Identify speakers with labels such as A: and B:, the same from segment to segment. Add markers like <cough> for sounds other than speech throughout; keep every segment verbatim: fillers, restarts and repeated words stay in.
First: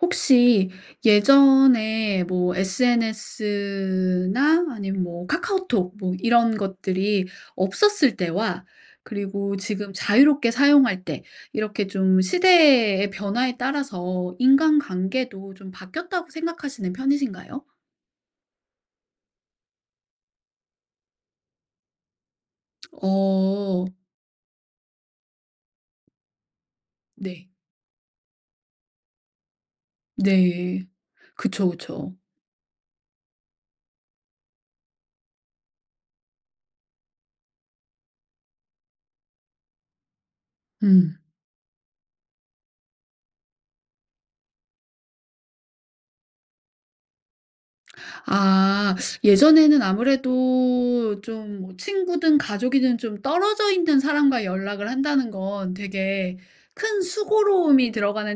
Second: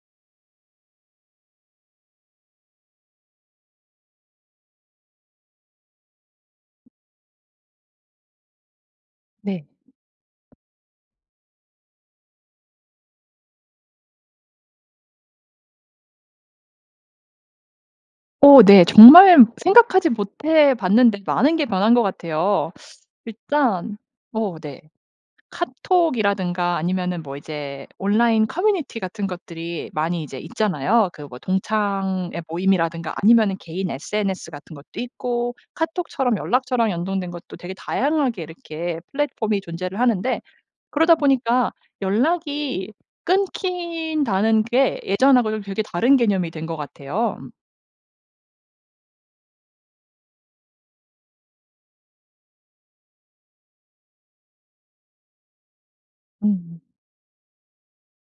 A: 혹시 예전에 뭐 SNS나 아님 뭐 카카오톡 뭐 이런 것들이 없었을 때와 그리고
B: 네.
A: 지금 자유롭게 사용할 때 이렇게 좀 시대의 변화에 따라서 인간관계도 좀 바뀌었다고 생각하시는 편이신가요?
B: 어. 네 정말 생각하지 못해 봤는데 많은 게 변한 것 같아요.
A: 어.
B: 일단 어 네. 카톡이라든가 아니면은 뭐
A: 네.
B: 이제 온라인 커뮤니티 같은 것들이 많이 이제
A: 네.
B: 있잖아요. 그 뭐
A: 그쵸, 그쵸.
B: 동창회 모임이라든가 아니면은 개인 SNS 같은 것도 있고 카톡처럼 연락처랑 연동된 것도 되게 다양하게 이렇게 플랫폼이 존재를 하는데 그러다
A: 음.
B: 보니까 연락이 끊긴다는 게 예전하고도 되게 다른 개념이 된 것 같아요. 음.
A: 아. 예전에는 아무래도 좀 친구든 가족이든 좀 떨어져 있는 사람과 연락을 한다는 건 되게
B: 음.
A: 큰 수고로움이 들어가는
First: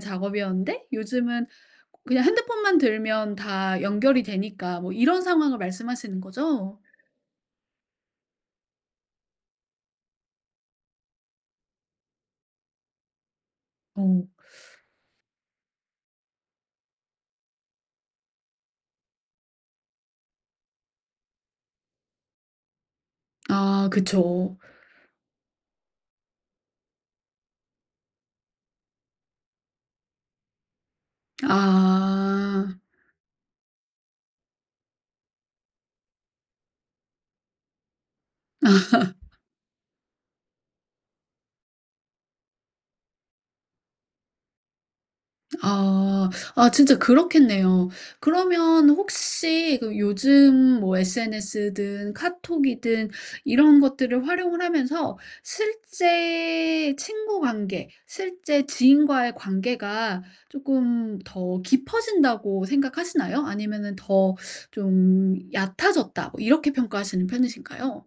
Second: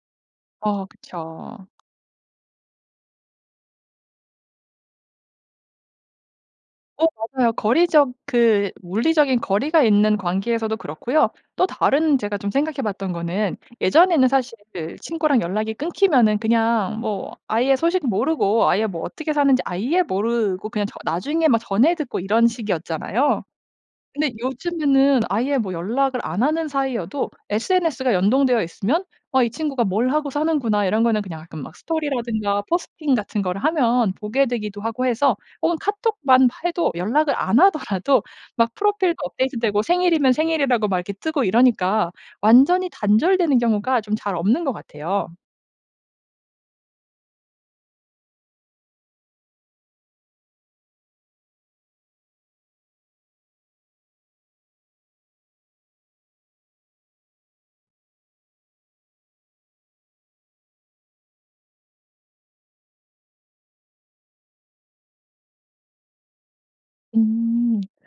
B: 어
A: 작업이었는데 요즘은
B: 그쵸.
A: 그냥 핸드폰만 들면 다 연결이 되니까 뭐 이런 상황을 말씀하시는 거죠?
B: 어 맞아요. 거리적 그 물리적인 거리가 있는 관계에서도 그렇고요. 또 다른 제가 좀 생각해 봤던 거는
A: 어.
B: 예전에는 사실 친구랑 연락이 끊기면은 그냥 뭐 아예 소식 모르고 아예 뭐 어떻게 사는지 아예 모르고 그냥 저 나중에 막 전해 듣고 이런 식이었잖아요.
A: 아
B: 근데
A: 그쵸.
B: 요즘에는 아예 뭐 연락을 안 하는 사이여도 SNS가 연동되어 있으면 '아. 이 친구가 뭘 하고 사는구나.' 이런 거는 그냥 가끔 뭐 스토리라든가
A: 아.
B: 포스팅 같은 걸 하면 보게 되기도 하고 해서 혹은 카톡만 해도 연락을 안 하더라도 막 프로필도
A: <laughs>
B: 업데이트되고 생일이면 생일이라고 막 이렇게 뜨고 이러니까 완전히 단절되는 경우가 좀 잘 없는 것 같아요.
A: 아. 아 진짜 그렇겠네요. 그러면 혹시 그 요즘 뭐 SNS든 카톡이든 이런 것들을 활용을 하면서 실제 친구 관계 실제 지인과의 관계가 쪼끔 더 깊어진다고 생각하시나요? 아니면은 더 좀 얕아졌다 뭐 이렇게 평가하시는
B: 음.
A: 편이신가요?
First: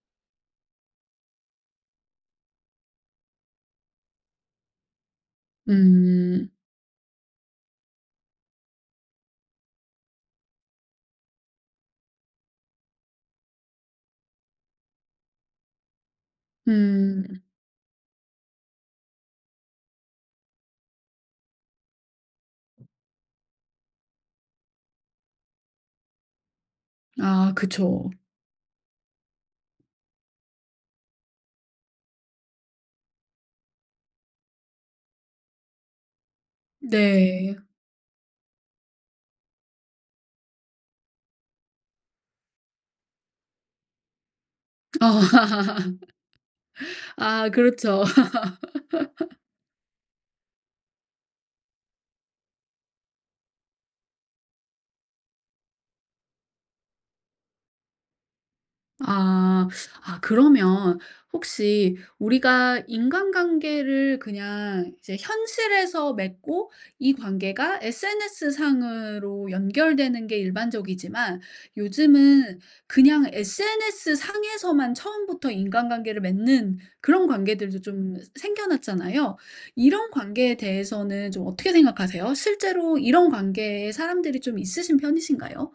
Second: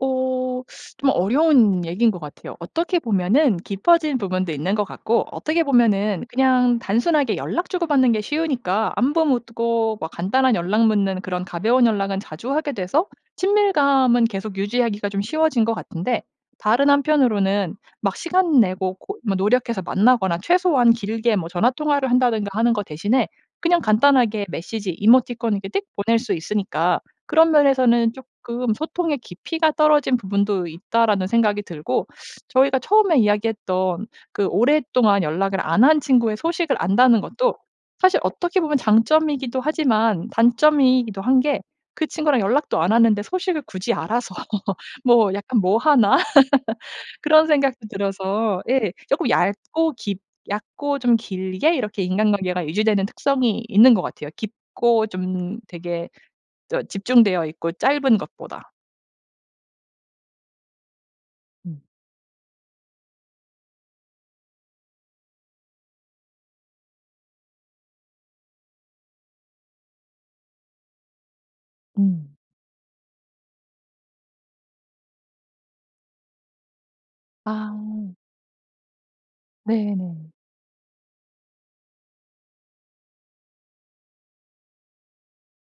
B: 어 좀 어려운 얘기인 것 같아요. 어떻게 보면은 깊어진 부분도 있는 것 같고 어떻게 보면은
A: 음.
B: 그냥 단순하게 연락 주고받는 게 쉬우니까 안부 묻고 뭐 간단한 연락 묻는 그런 가벼운 연락은 자주 하게 돼서 친밀감은 계속 유지하기가 좀 쉬워진 것 같은데 다른
A: 음.
B: 한편으로는 막 시간 내고 고 노력해서 만나거나 최소한 길게 뭐 전화 통화를 한다든가 하는 거 대신에 그냥 간단하게 메시지, 이모티콘을 이렇게 띡 보낼 수 있으니까 그런
A: 아 그쵸.
B: 면에서는 쪼끔 '소통의 깊이가 떨어진 부분도 있다.'라는 생각이 들고. 저희가 처음에 이야기했던 그 오랫동안 연락을 안 한 친구의 소식을 안다는 것도
A: 네.
B: 사실 어떻게 보면 장점이기도 하지만 단점이기도 한 게 그 친구랑 연락도 안 하는데 소식을 굳이 알아서 <laughs>
A: 어.
B: 뭐 약간 뭐 하나 <laughs>
A: <laughs>
B: 그런
A: 아
B: 생각도
A: 그렇죠.
B: 들어서 예. 쪼끔
A: <laughs>
B: 얇고 깊 얕고 좀 길게 이렇게 인간관계가 유지되는 특성이 있는 것 같아요. 깊고 좀 되게 또 집중되어 있고 짧은 것보다.
A: 아. 아 그러면
B: 음.
A: 혹시 우리가 인간관계를 그냥 이제 현실에서 맺고 이 관계가 SNS상으로 연결되는게 일반적이지만
B: 음.
A: 요즘은 그냥 SNS상에서만 처음부터 인간관계를 맺는 그런 관계들도
B: 아.
A: 좀 새 생겨났잖아요. 이런
B: 네.
A: 관계에 대해서는 좀 어떻게 생각하세요? 실제로 이런 관계에 사람들이 좀 있으신 편이신가요?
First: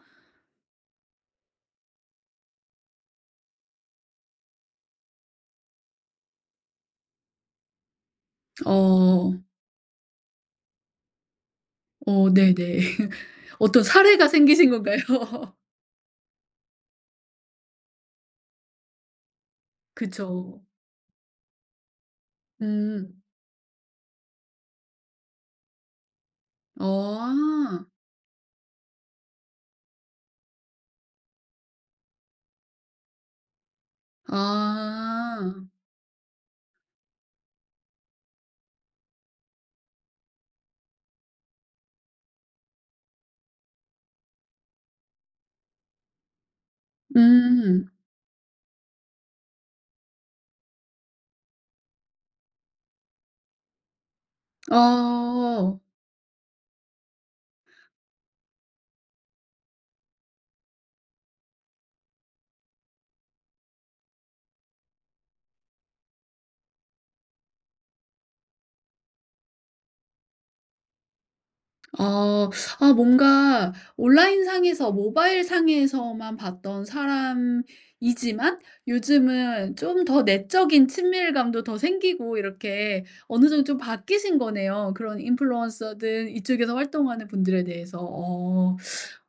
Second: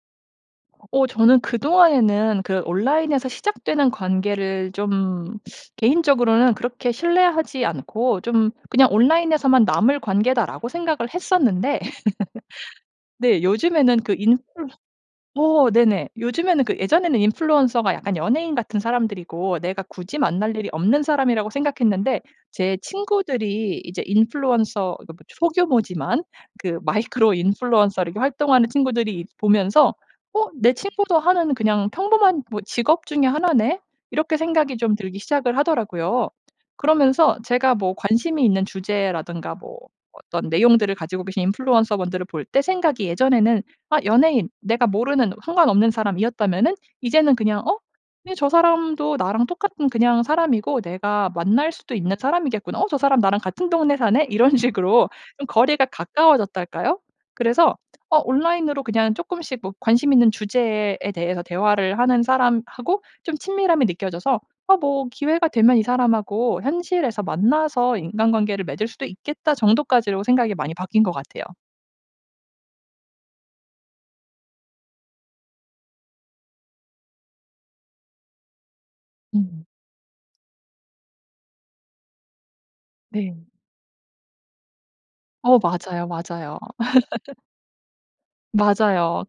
B: 어 저는 그동안에는 그 온라인에서 시작되는 관계를 좀 개인적으로는 그렇게 신뢰하지 않고 좀 그냥
A: 어.
B: '온라인에서만 남을 관계다.'라고 생각을 했었는데
A: 어. 네네.
B: <laughs>
A: <laughs>
B: 네.
A: 어떤
B: 요즘에는 그
A: 사례가 생기신 건가요?
B: 인플루어 어 네네. 요즘에는 그 예전에는 인플루언서가 약간 연예인 같은 사람들이고 내가 굳이 만날
A: 그쵸.
B: 일이 없는 사람이라고 생각했는데 제
A: 음.
B: 친구들이 이제 인플루언서 그 뭐 소규모지만 그 마이크로
A: 어아.
B: 인플루언서로 활동하는 친구들이 보면서 '어. 내 친구도 하는 그냥 평범한 뭐 직업 중에 하나네?' 이렇게 생각이 좀 들기
A: 아.
B: 시작을 하더라고요. 그러면서 제가 뭐 관심이 있는 주제라든가 뭐 어떤 내용들을 가지고 계신 인플루언서 분들을 볼 때 생각이 예전에는 아 연예인 내가 모르는 상관없는 사람이었다면은 이제는 그냥 '어?
A: 음.
B: 아니 저 사람도 나랑 똑같은 그냥 사람이고 내가 만날 수도 있는 사람이겠구나. 어? 저 사람 나랑 같은 동네 사네?' 이런 식으로 좀
A: 어.
B: 거리가 가까워졌달까요? 그래서 어 온라인으로 그냥 쪼끔씩 뭐 관심 있는 주제에 대해서 대화를 하는 사람하고 좀 친밀함이 느껴져서 '어. 뭐 기회가 되면 이 사람하고 현실에서 만나서 인간관계를 맺을 수도 있겠다.' 정도까지로 생각이 많이 바뀐 것 같아요.
A: 아. 아 뭔가 온라인상에서 모바일상에서만 봤던 사람이지만
B: 음.
A: 요즘은 좀 더 내적인 친밀감도 더 생기고 이렇게
B: 네.
A: 어느 정도 좀 바뀌신 거네요 그런
B: 어 맞아요,
A: 인플루언서들
B: 맞아요.
A: 이쪽에서 활동하는
B: <laughs>
A: 분들에 대해서. 어.
B: 맞아요.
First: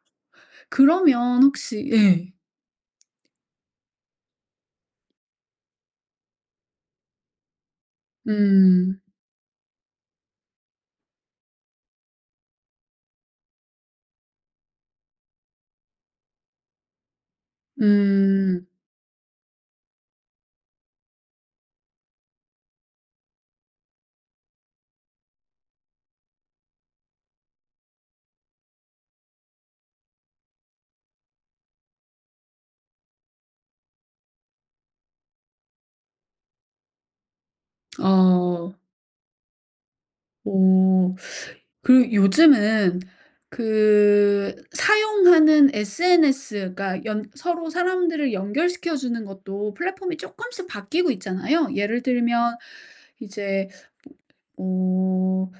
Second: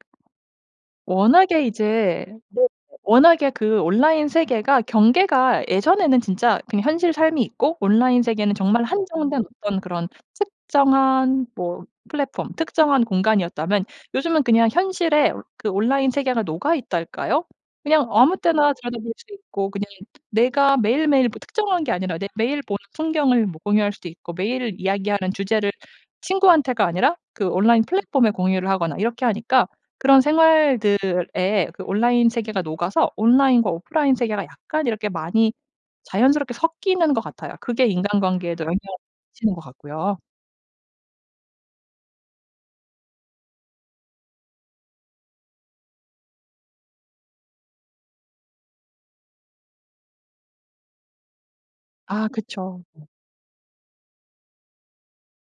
A: 그러면
B: 워낙에
A: 혹시
B: 이제
A: 예.
B: 네 워낙에 그 온라인 세계가 경계가 예전에는 진짜 그냥 현실 삶이 있고 온라인 세계는 정말
A: 음.
B: 한정된 어떤 그런 특정한 뭐 플랫폼 특정한 공간이었다면 요즘은 그냥 현실에 그 온라인 세계가 녹아 있달까요? 그냥 아무
A: 음.
B: 때나 찾아 볼 수 있고 그냥 내가 매일매일 뭐 특정한 게 아니라 내 매일 보는 풍경을 뭐 공유할 수도 있고 매일 이야기하는 주제를 친구한테가 아니라 그 온라인 플랫폼에 공유를 하거나 이렇게 하니까 그런 생활들에 그 온라인 세계가 녹아서 온라인과 오프라인 세계가 약간 이렇게 많이 자연스럽게 섞이는 것 같아요. 그게 인간관계에도 영향을
A: 어.
B: 미치는 것 같고요.
A: 어. 그 요즘은 그 사용하는 SNS 그러니까 연 서로 사람들을 연결시켜 주는 것도 플랫폼이 쪼끔씩 바뀌고 있잖아요. 예를
B: 아
A: 들면
B: 그쵸. 네.
A: 이제 으 음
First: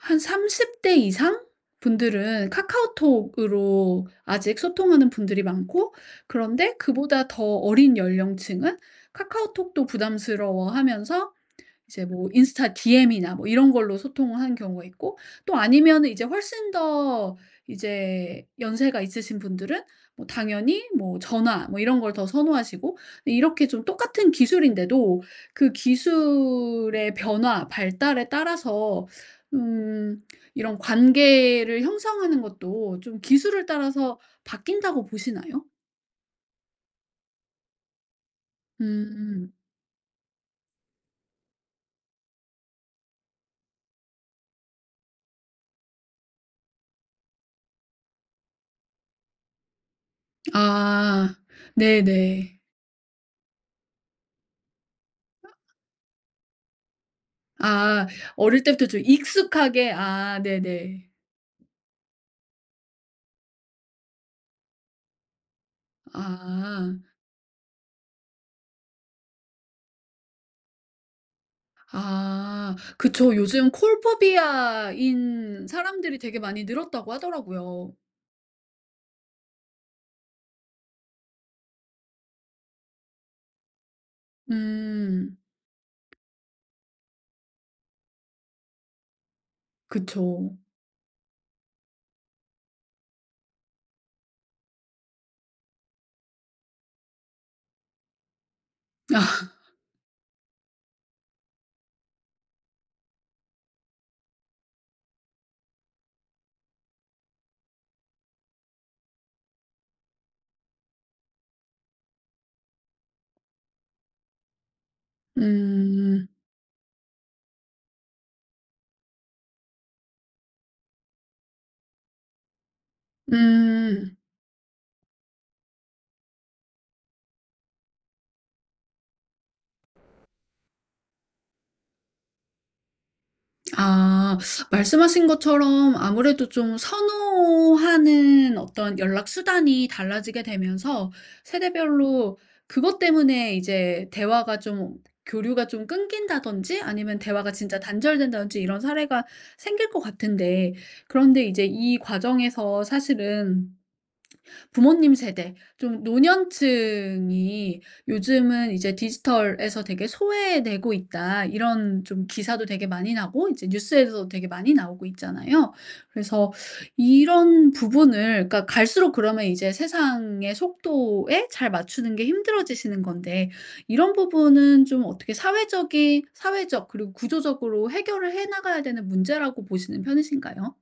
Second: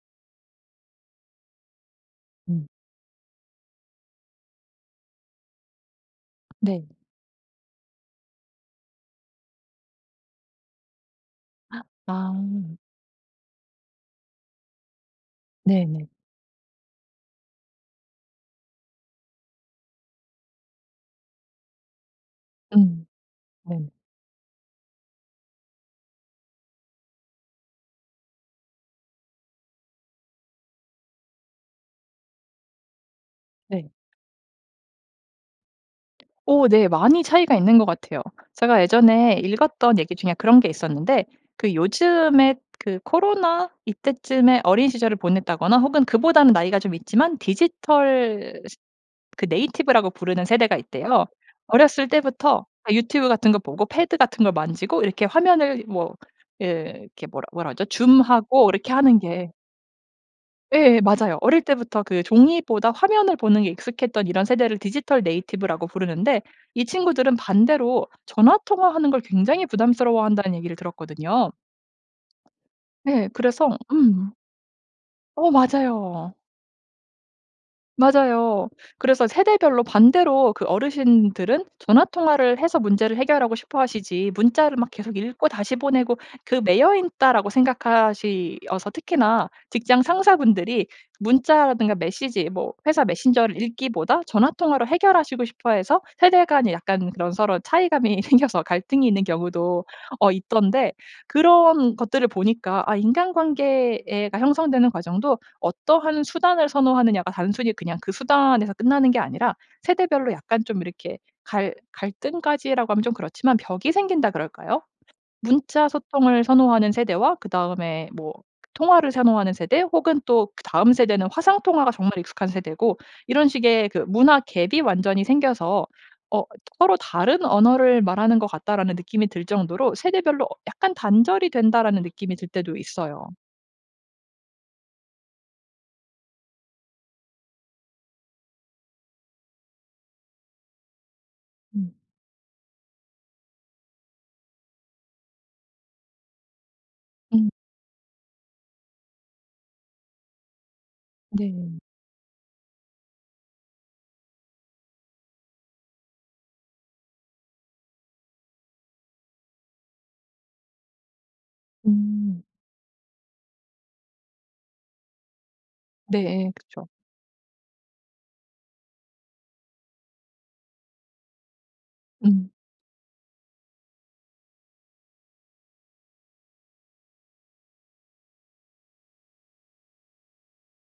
A: 한 삼십 대 이상 분들은
B: 음.
A: 카카오톡으로 아직 소통하는 분들이 많고 그런데
B: 네.
A: 그보다 더 어린 연령층은 카카오톡도 부담스러워하면서
B: <inhales>
A: 이제 뭐 인스타
B: 아.
A: DM이나 뭐 이런 걸로 소통을 하는 경우가 있고 또 아니면
B: 네네.
A: 이제 훨씬 더 이제 연세가 있으신 분들은 뭐 당연히 뭐 전화 뭐 이런 걸 더 선호하시고
B: 음.
A: 이렇게 좀
B: 네.
A: 똑같은 기술인데도 그 기술의 변화 발달에 따라서 음 이런 관계를 형성하는 것도 좀 기술을
B: 네.
A: 따라서 바뀐다고 보시나요?
B: 오 네 많이 차이가 있는 것 같아요. 제가 예전에
A: 음.
B: 읽었던 얘기 중에 그런 게 있었는데 그 요즘에 그 코로나 이때쯤에 어린 시절을 보냈다거나 혹은 그보다는 나이가 좀 있지만 디지털 세 그 네이티브 라고 부르는 세대가 있대요.
A: 아.
B: 어렸을
A: 네네.
B: 때부터 유튜브 같은 거 보고 패드 같은 걸 만지고 이렇게
A: 아.
B: 화면을 뭐 예 이렇게 뭐라 뭐라 하죠?
A: 아
B: zoom
A: 어릴
B: 하고
A: 때부터
B: 이렇게
A: 좀
B: 하는 게
A: 익숙하게. 아
B: 예
A: 네네.
B: 맞아요. 어릴 때부터 그 종이보다 화면을 보는 게 익숙했던 이런 세대를 디지털 네이티브 라고 부르는데 이
A: 아.
B: 친구들은 반대로 전화 통화하는 걸 굉장히 부담스러워한다는 얘기를 들었거든요.
A: 아
B: 네
A: 그쵸.
B: 그래서.
A: 요즘 call
B: 음 어
A: phobia인 사람들이
B: 맞아요.
A: 되게 많이 늘었다고 하더라고요.
B: 맞아요. 그래서 세대별로 반대로 그 어르신들은 전화 통화를 해서 문제를 해결하고 싶어하시지 문자를 막 계속
A: 음.
B: 읽고 다시 보내고 그 '매여 있다.'라고 생각하시어서 특히나 직장
A: 그쵸.
B: 상사분들이 문자라든가 메시지 뭐 회사 메신저를 읽기보다 전화 통화로 해결하시고 싶어 해서 세대 간의 약간 그런 서로 차이감이 생겨서 갈등이 있는
A: <laughs>
B: 경우도 어 있던데 그런 것들을 보니까 아 인간관계가 형성되는 과정도 어떠한 수단을 선호하느냐가 단순히 그냥 그 수단에서 끝나는 게 아니라 세대별로 약간 좀 이렇게 갈 갈등까지라고 하면 좀 그렇지만 벽이 생긴다 그럴까요? 문자
A: 음.
B: 소통을 선호하는 세대와 그다음에 뭐 통화를 선호하는 세대 혹은 또 그 다음 세대는 화상통화가 정말 익숙한 세대고 이런 식의 그
A: 음.
B: 문화 gap 이 완전히 생겨서 어 '서로 다른 언어를 말하는 것 같다.'라는 느낌이 들 정도로 '세대별로 어 약간 단절이 된다.'라는 느낌이 들 때도 있어요.
A: 아. 말씀하신 것처럼 아무래도 좀 선호하는 어떤 연락 수단이 달라지게 되면서
B: 음.
A: 세대별로 그것 때문에 이제 대화가 좀 교류가 좀 끊긴다든지 아니면
B: 음.
A: 대화가 진짜 단절된다든지 이런 사례가 생길 것 같은데 그런데 이제
B: 네.
A: 이 과정에서 사실은 '부모님 세대 좀 노년층이 요즘은 이제 디지털에서 되게 소외되고 있다.' 이런 좀
B: 음.
A: 기사도 되게 많이 나오고 이제 뉴스에서도 되게 많이 나오고 있잖아요.
B: 네. 예
A: 그래서
B: 그쵸.
A: 이런 부분을 그러니까 갈수록 그러면 이제 세상의 속도에 잘 맞추는 게
B: 음.
A: 힘들어지시는 건데 이런 부분은 좀 어떻게 사회적이 사회적 그리고 구조적으로 해결을 해 나가야 되는 문제라고 보시는 편이신가요?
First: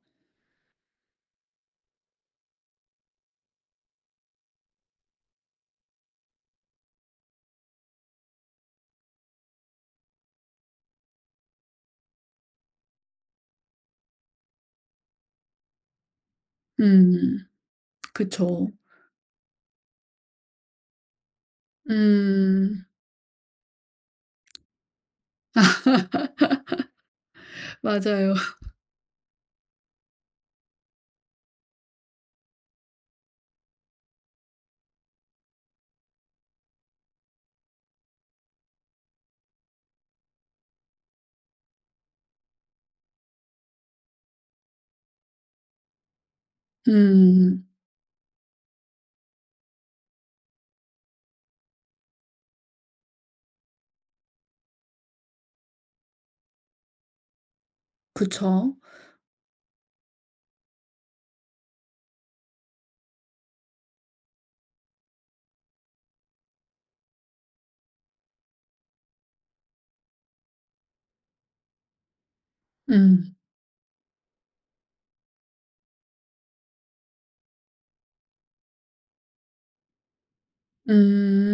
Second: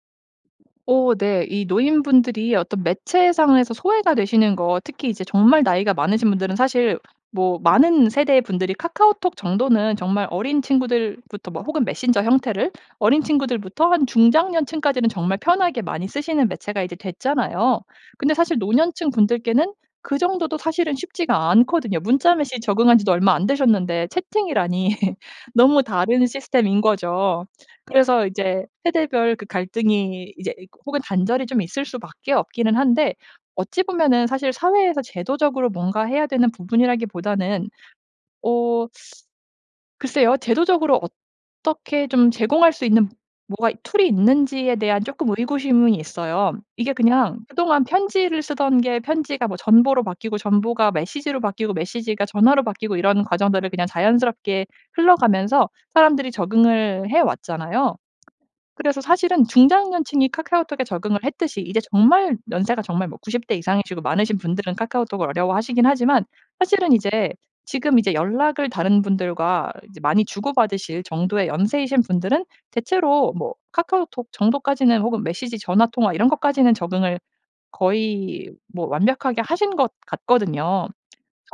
B: 오. 네 이 노인분들이 어떤 매체상에서 소외가 되시는 거 특히 이제 정말 나이가 많으신 분들은 사실 뭐 많은 세대의 분들이 카카오톡 정도는 정말 어린 친구들부터 뭐 혹은 메신저 형태를 어린 친구들부터 한 중장년층까지는 정말 편하게 많이 쓰시는 매체가 이제
A: 음
B: 됐잖아요. 근데 사실
A: 그쵸.
B: 노년층 분들께는 그 정도도 사실은 쉽지가 않거든요. 문자 메시지
A: 음.
B: 적응한 지도 얼마 안 되셨는데 채팅이라니 <laughs> 너무 다른 시스템인 거죠.
A: <laughs>
B: 그래서
A: 맞아요.
B: 이제
A: <laughs>
B: 세대별 그 갈등이 이제 혹은 단절이 좀 있을 수밖에 없기는 한데 어찌 보면은 사실 사회에서 제도적으로 뭔가 해야 되는 부분이라기보다는 어 글쎄요. 제도적으로 어떻게 좀 제공할 수 있는 뭐가 툴이 있는지에 대한 쪼끔 의구심은 있어요. 이게 그냥
A: 음.
B: 그동안 편지를 쓰던 게 편지가 뭐 전보로 바뀌고 전보가 메시지로 바뀌고 메시지가 전화로 바뀌고 이런 과정들을 그냥 자연스럽게 흘러가면서 사람들이 적응을 해왔잖아요.
A: 그쵸.
B: 그래서 사실은 중장년층이 카카오톡에 적응을 했듯이 이제 정말 연세가 정말 뭐 구십 대 이상이시고 많으신 분들은 카카오톡을 어려워 하시긴 하지만 사실은 이제 지금 이제 연락을 다른 분들과 이제 많이 주고받으실 정도의 연세이신 분들은 대체로
A: 음.
B: 뭐 카카오톡 정도까지는 혹은 메시지 전화 통화 이런 것까지는 적응을 거의 뭐 완벽하게 하신 것 같거든요.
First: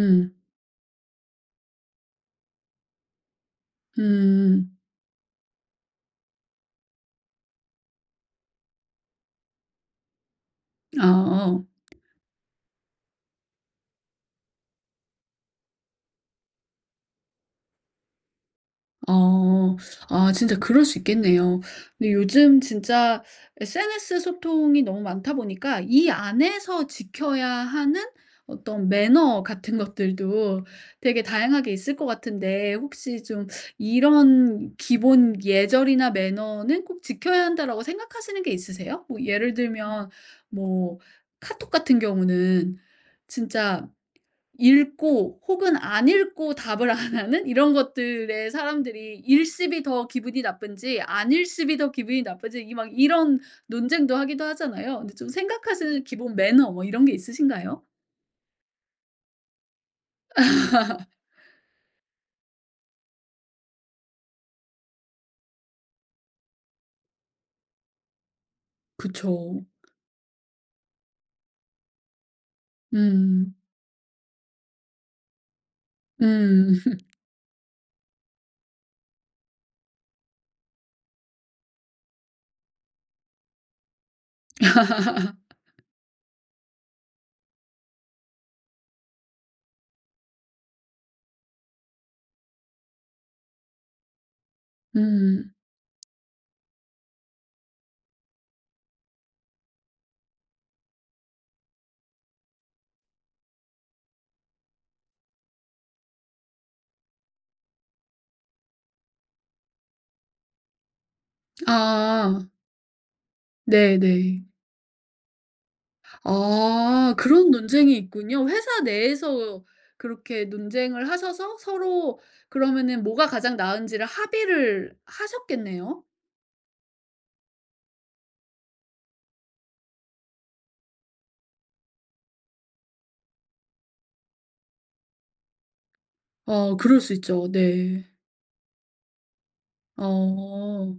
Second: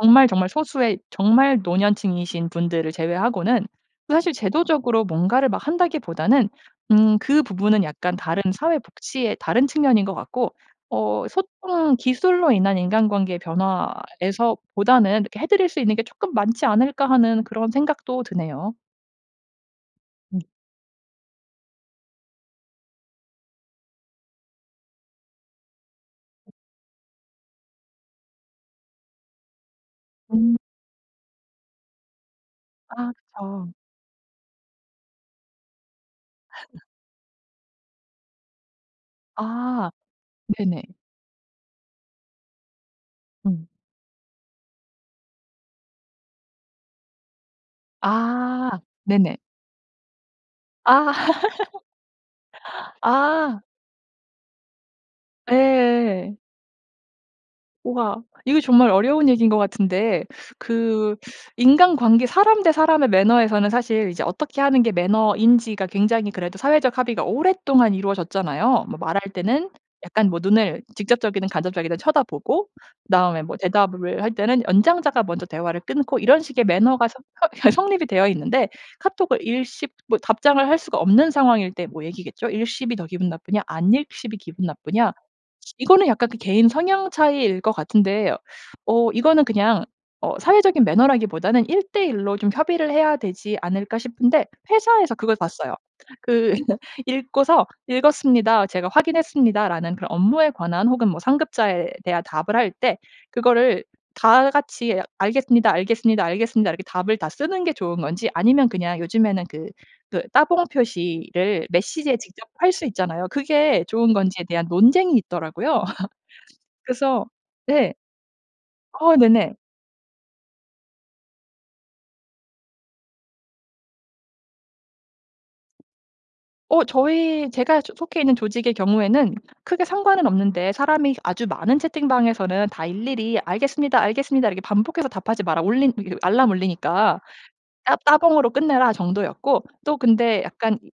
B: 정말 정말 소수의 정말 노년층이신 분들을 제외하고는. 그 사실
A: 음.
B: 제도적으로 뭔가를 막 한다기보다는 음 그 부분은 약간 다른 사회복지의 다른 측면인 것 같고
A: 아
B: 어
A: 어.
B: 소통 기술로 인한 인간관계의 변화에서 보다는 '해 드릴 수 있는 게 쪼끔 많지 않을까.' 하는 그런 생각도 드네요.
A: 아. 아
B: 음.
A: 진짜 그럴 수 있겠네요. 근데 요즘 진짜 SNS 소통이 너무 많다 보니까 이 안에서 지켜야 하는 어떤 매너 같은
B: 음.
A: 것들도 되게 다양하게 있을 것 같은데
B: 아
A: 혹시 좀
B: 그쵸.
A: '이런 기본 예절이나 매너는
B: <laughs>
A: 꼭 지켜야 한다.'라고 생각하시는 게 있으세요? 뭐 예를
B: 아
A: 들면
B: 네네.
A: 뭐 카톡 같은 경우는
B: 음.
A: 진짜 읽고 혹은 안 읽고 답을 안 하는 이런 것들의
B: 아 네네.
A: 사람들이 읽씹이 더 기분이 나쁜지
B: 아.
A: 안읽씹이 더 기분이 나쁜지 이 막
B: <laughs>
A: 이런
B: 아.
A: 논쟁도 하기도 하잖아요. 근데 좀
B: 예
A: 생각하시는
B: 예
A: 기본
B: 예.
A: 매너 뭐 이런 게 있으신가요?
B: 우와. 이거 정말 어려운 얘기인 것 같은데
A: <laughs>
B: 그 인간관계 사람 대 사람의 매너에서는 사실 이제 어떻게 하는 게 매너인지가 굉장히 그래도 사회적 합의가 오랫동안 이루어졌잖아요. 뭐 말할
A: 그쵸.
B: 때는 약간 뭐 눈을 직접적이든 간접적이든 쳐다보고 그다음에
A: 음.
B: 뭐 대답을 할 때는 연장자가 먼저 대화를 끊고 이런 식의
A: 음.
B: 매너가 서
A: <laughs>
B: 허 성립이 되어 있는데 카톡을 읽씹 뭐 답장을 할 수가 없는 상황일 때 뭐 얘기겠죠. 읽씹이 더 기분 나쁘냐 안읽씹이 기분 나쁘냐 시
A: <laughs>
B: 이거는 약간 개인 성향 차이일 것 같은데 어 이거는 그냥 어 사회적인 매너라기보다는 일 대일 로 좀 협의를 해야 되지 않을까 싶은데 회사에서 그걸
A: 음.
B: 봤어요. 그 <laughs> 읽고서 "읽었습니다. 제가 확인했습니다."라는 그런 업무에 관한 혹은 뭐 상급자에 대한 답을 할 때 그거를 다 같이 "알겠습니다. 알겠습니다. 알겠습니다." 이렇게 답을 다 쓰는 게 좋은 건지 아니면 그냥 요즘에는 그 그 따봉 표시를 메시지에
A: 아.
B: 직접 할 수 있잖아요. 그게
A: 네
B: 좋은
A: 네.
B: 건지에 대한 논쟁이 있더라고요. <laughs>
A: 어.
B: 그래서
A: 그런
B: 예
A: 논쟁이 있군요. 회사
B: 어 네네.
A: 내에서 그렇게 논쟁을 하셔서 서로 그러면은 뭐가 가장 나은지를 합의를 하셨겠네요.
B: 어 저희 제가 속 속해 있는 조직의 경우에는 크게 상관은 없는데 "사람이 아주 많은 채팅방에서는 다 일일이 알겠습니다. 알겠습니다. 이렇게 반복해서 답하지 마라. 올린 알람
A: 어 그럴 수
B: 울리니까
A: 있죠
B: 따
A: 네.
B: 따봉으로 끝내라." 정도였고 또 근데 약간
A: 어.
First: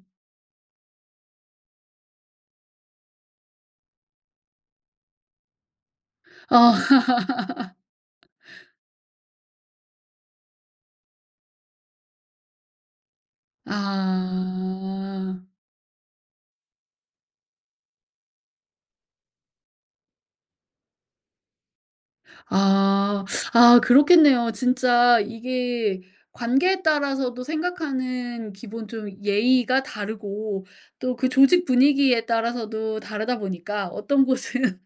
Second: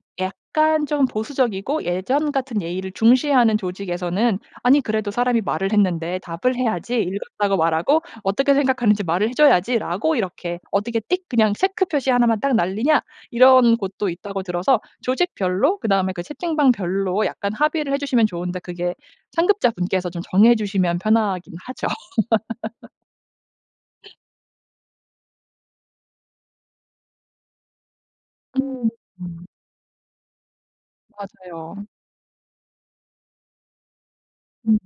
B: 약간 좀 보수적이고 예전 같은 예의를 중시하는 조직에서는 "아니 그래도 사람이 말을 했는데 답을
A: 어. <laughs>
B: 해야지. 읽었다고 말하고 어떻게 생각하는지 말을 해 줘야지."라고 이렇게 "어떻게 띡 체크 표시 하나 만 딱 날리냐?" 이런 곳도 있다고 들어서
A: 아.
B: 조직별로 그다음에 그 채팅방별로 약간 합의를 해 주시면 좋은데 그게 상급자 분께서 좀 정해 주시면 편하긴 하죠. <laughs>
A: 아. 아 그렇겠네요. 진짜 이게 관계에 따라서도 생각하는 기본
B: 음.
A: 좀
B: 음.
A: 예의가 다르고 또 그 조직
B: 맞아요.
A: 분위기에 따라서도 다르다 보니까 어떤
B: 음
A: 곳은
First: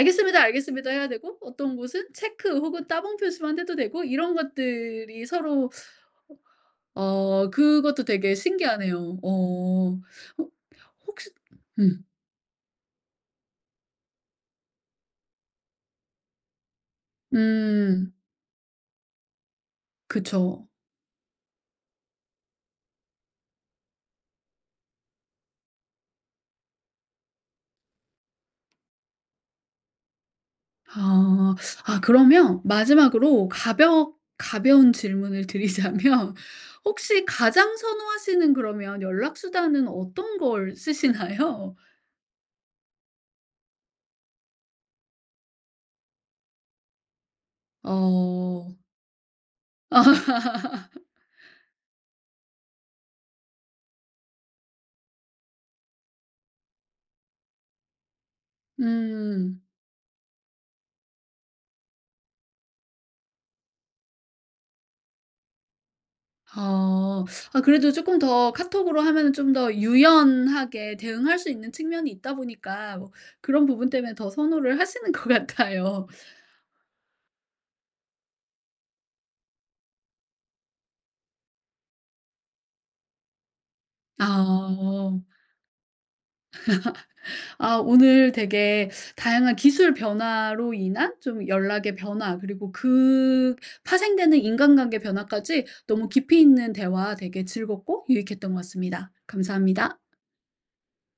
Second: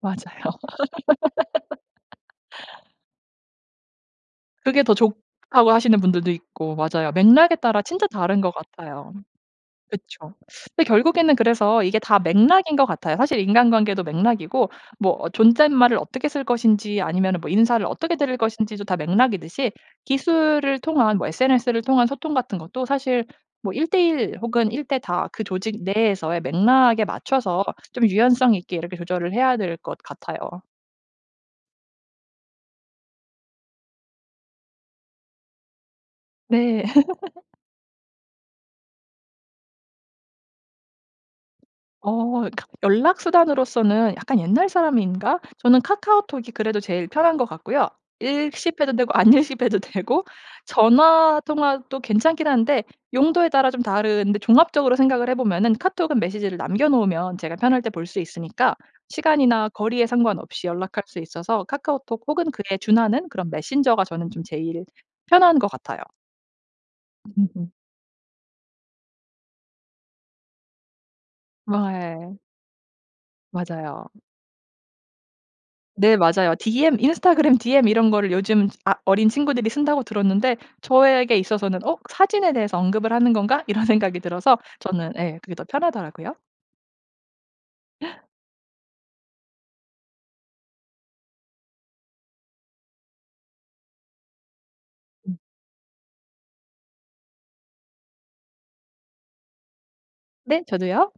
B: 맞아요.
A: 알겠습니다." 해야 되고 어떤 곳은 체크 혹은
B: <laughs>
A: 따봉 표시만 해도 되고 이런
B: 그게 더
A: 것들이 서로
B: 좋다고 하시는 분들도 있고 맞아요.
A: 어
B: 맥락에 따라
A: 그것도
B: 진짜
A: 되게
B: 다른 것 같아요.
A: 신기하네요. 어.
B: 그쵸.
A: 혹
B: 그
A: 혹시
B: 결국에는 그래서 이게
A: 음.
B: 다 맥락인 것 같아요. 사실 인간관계도 맥락이고 뭐 어 존댓말을 어떻게 쓸 것인지 아니면은 뭐 인사를
A: 음.
B: 어떻게 드릴 것인지도 다 맥락이듯이
A: 그쵸.
B: 기술을 통한 뭐 SNS를 통한 소통 같은 것도 사실 뭐 일 대일 혹은 일 대다 그 조직 내에서의 맥락에 맞춰서 좀 유연성 있게 이렇게 조절을 해야 될 것 같아요.
A: 아. 아 그러면 마지막으로 가벼 가벼운 질문을 드리자면
B: 네.
A: 혹시
B: <laughs>
A: 가장 선호하시는 그러면 연락 수단은 어떤 걸 쓰시나요?
B: 어. 카 연락 수단으로써는 약간 옛날 사람인가? 저는 카카오톡이 그래도 제일 편한 것 같고요.
A: 어.
B: 읽씹 해도 되고 안읽씹 해도 되고
A: <laughs>
B: 전화 통화도 괜찮긴 한데 용도에 따라 좀 다른데 종합적으로 생각을 해 보면은 카톡은 메시지를 남겨 놓으면 제가 편할 때 볼 수 있으니까
A: 음.
B: 시간이나 거리에 상관없이 연락할 수 있어서 카카오톡 혹은 그에 준하는 그런 메신저가 저는 좀 제일 편한 것 같아요.
A: 아. 아
B: <laughs>
A: 그래도 쪼끔 더 카톡으로 하면 좀 더 유연하게 대응할 수 있는 측면이 있다
B: 아예.
A: 보니까 뭐 그런 부분
B: 맞아요.
A: 때문에 더 선호를 하시는 것 같아요.
B: 네 맞아요. 디엠 인스타그램 디엠 이런 걸 요즘 아 어린 친구들이 쓴다고 들었는데 저에게 있어서는 '어? 사진에 대해서 언급을 하는 건가?' 이런 생각이 들어서 저는
A: 아.
B: 예 그게 더 편하더라고요.
A: <laughs> 아 오늘 되게 다양한 기술 변화로 인한 좀 연락의 변화 그리고 그 파생되는 인간관계
B: 음.
A: 변화까지 너무 깊이 있는 대화 되게 즐겁고 유익했던 것 같습니다. 감사합니다.
B: 네. 저도요.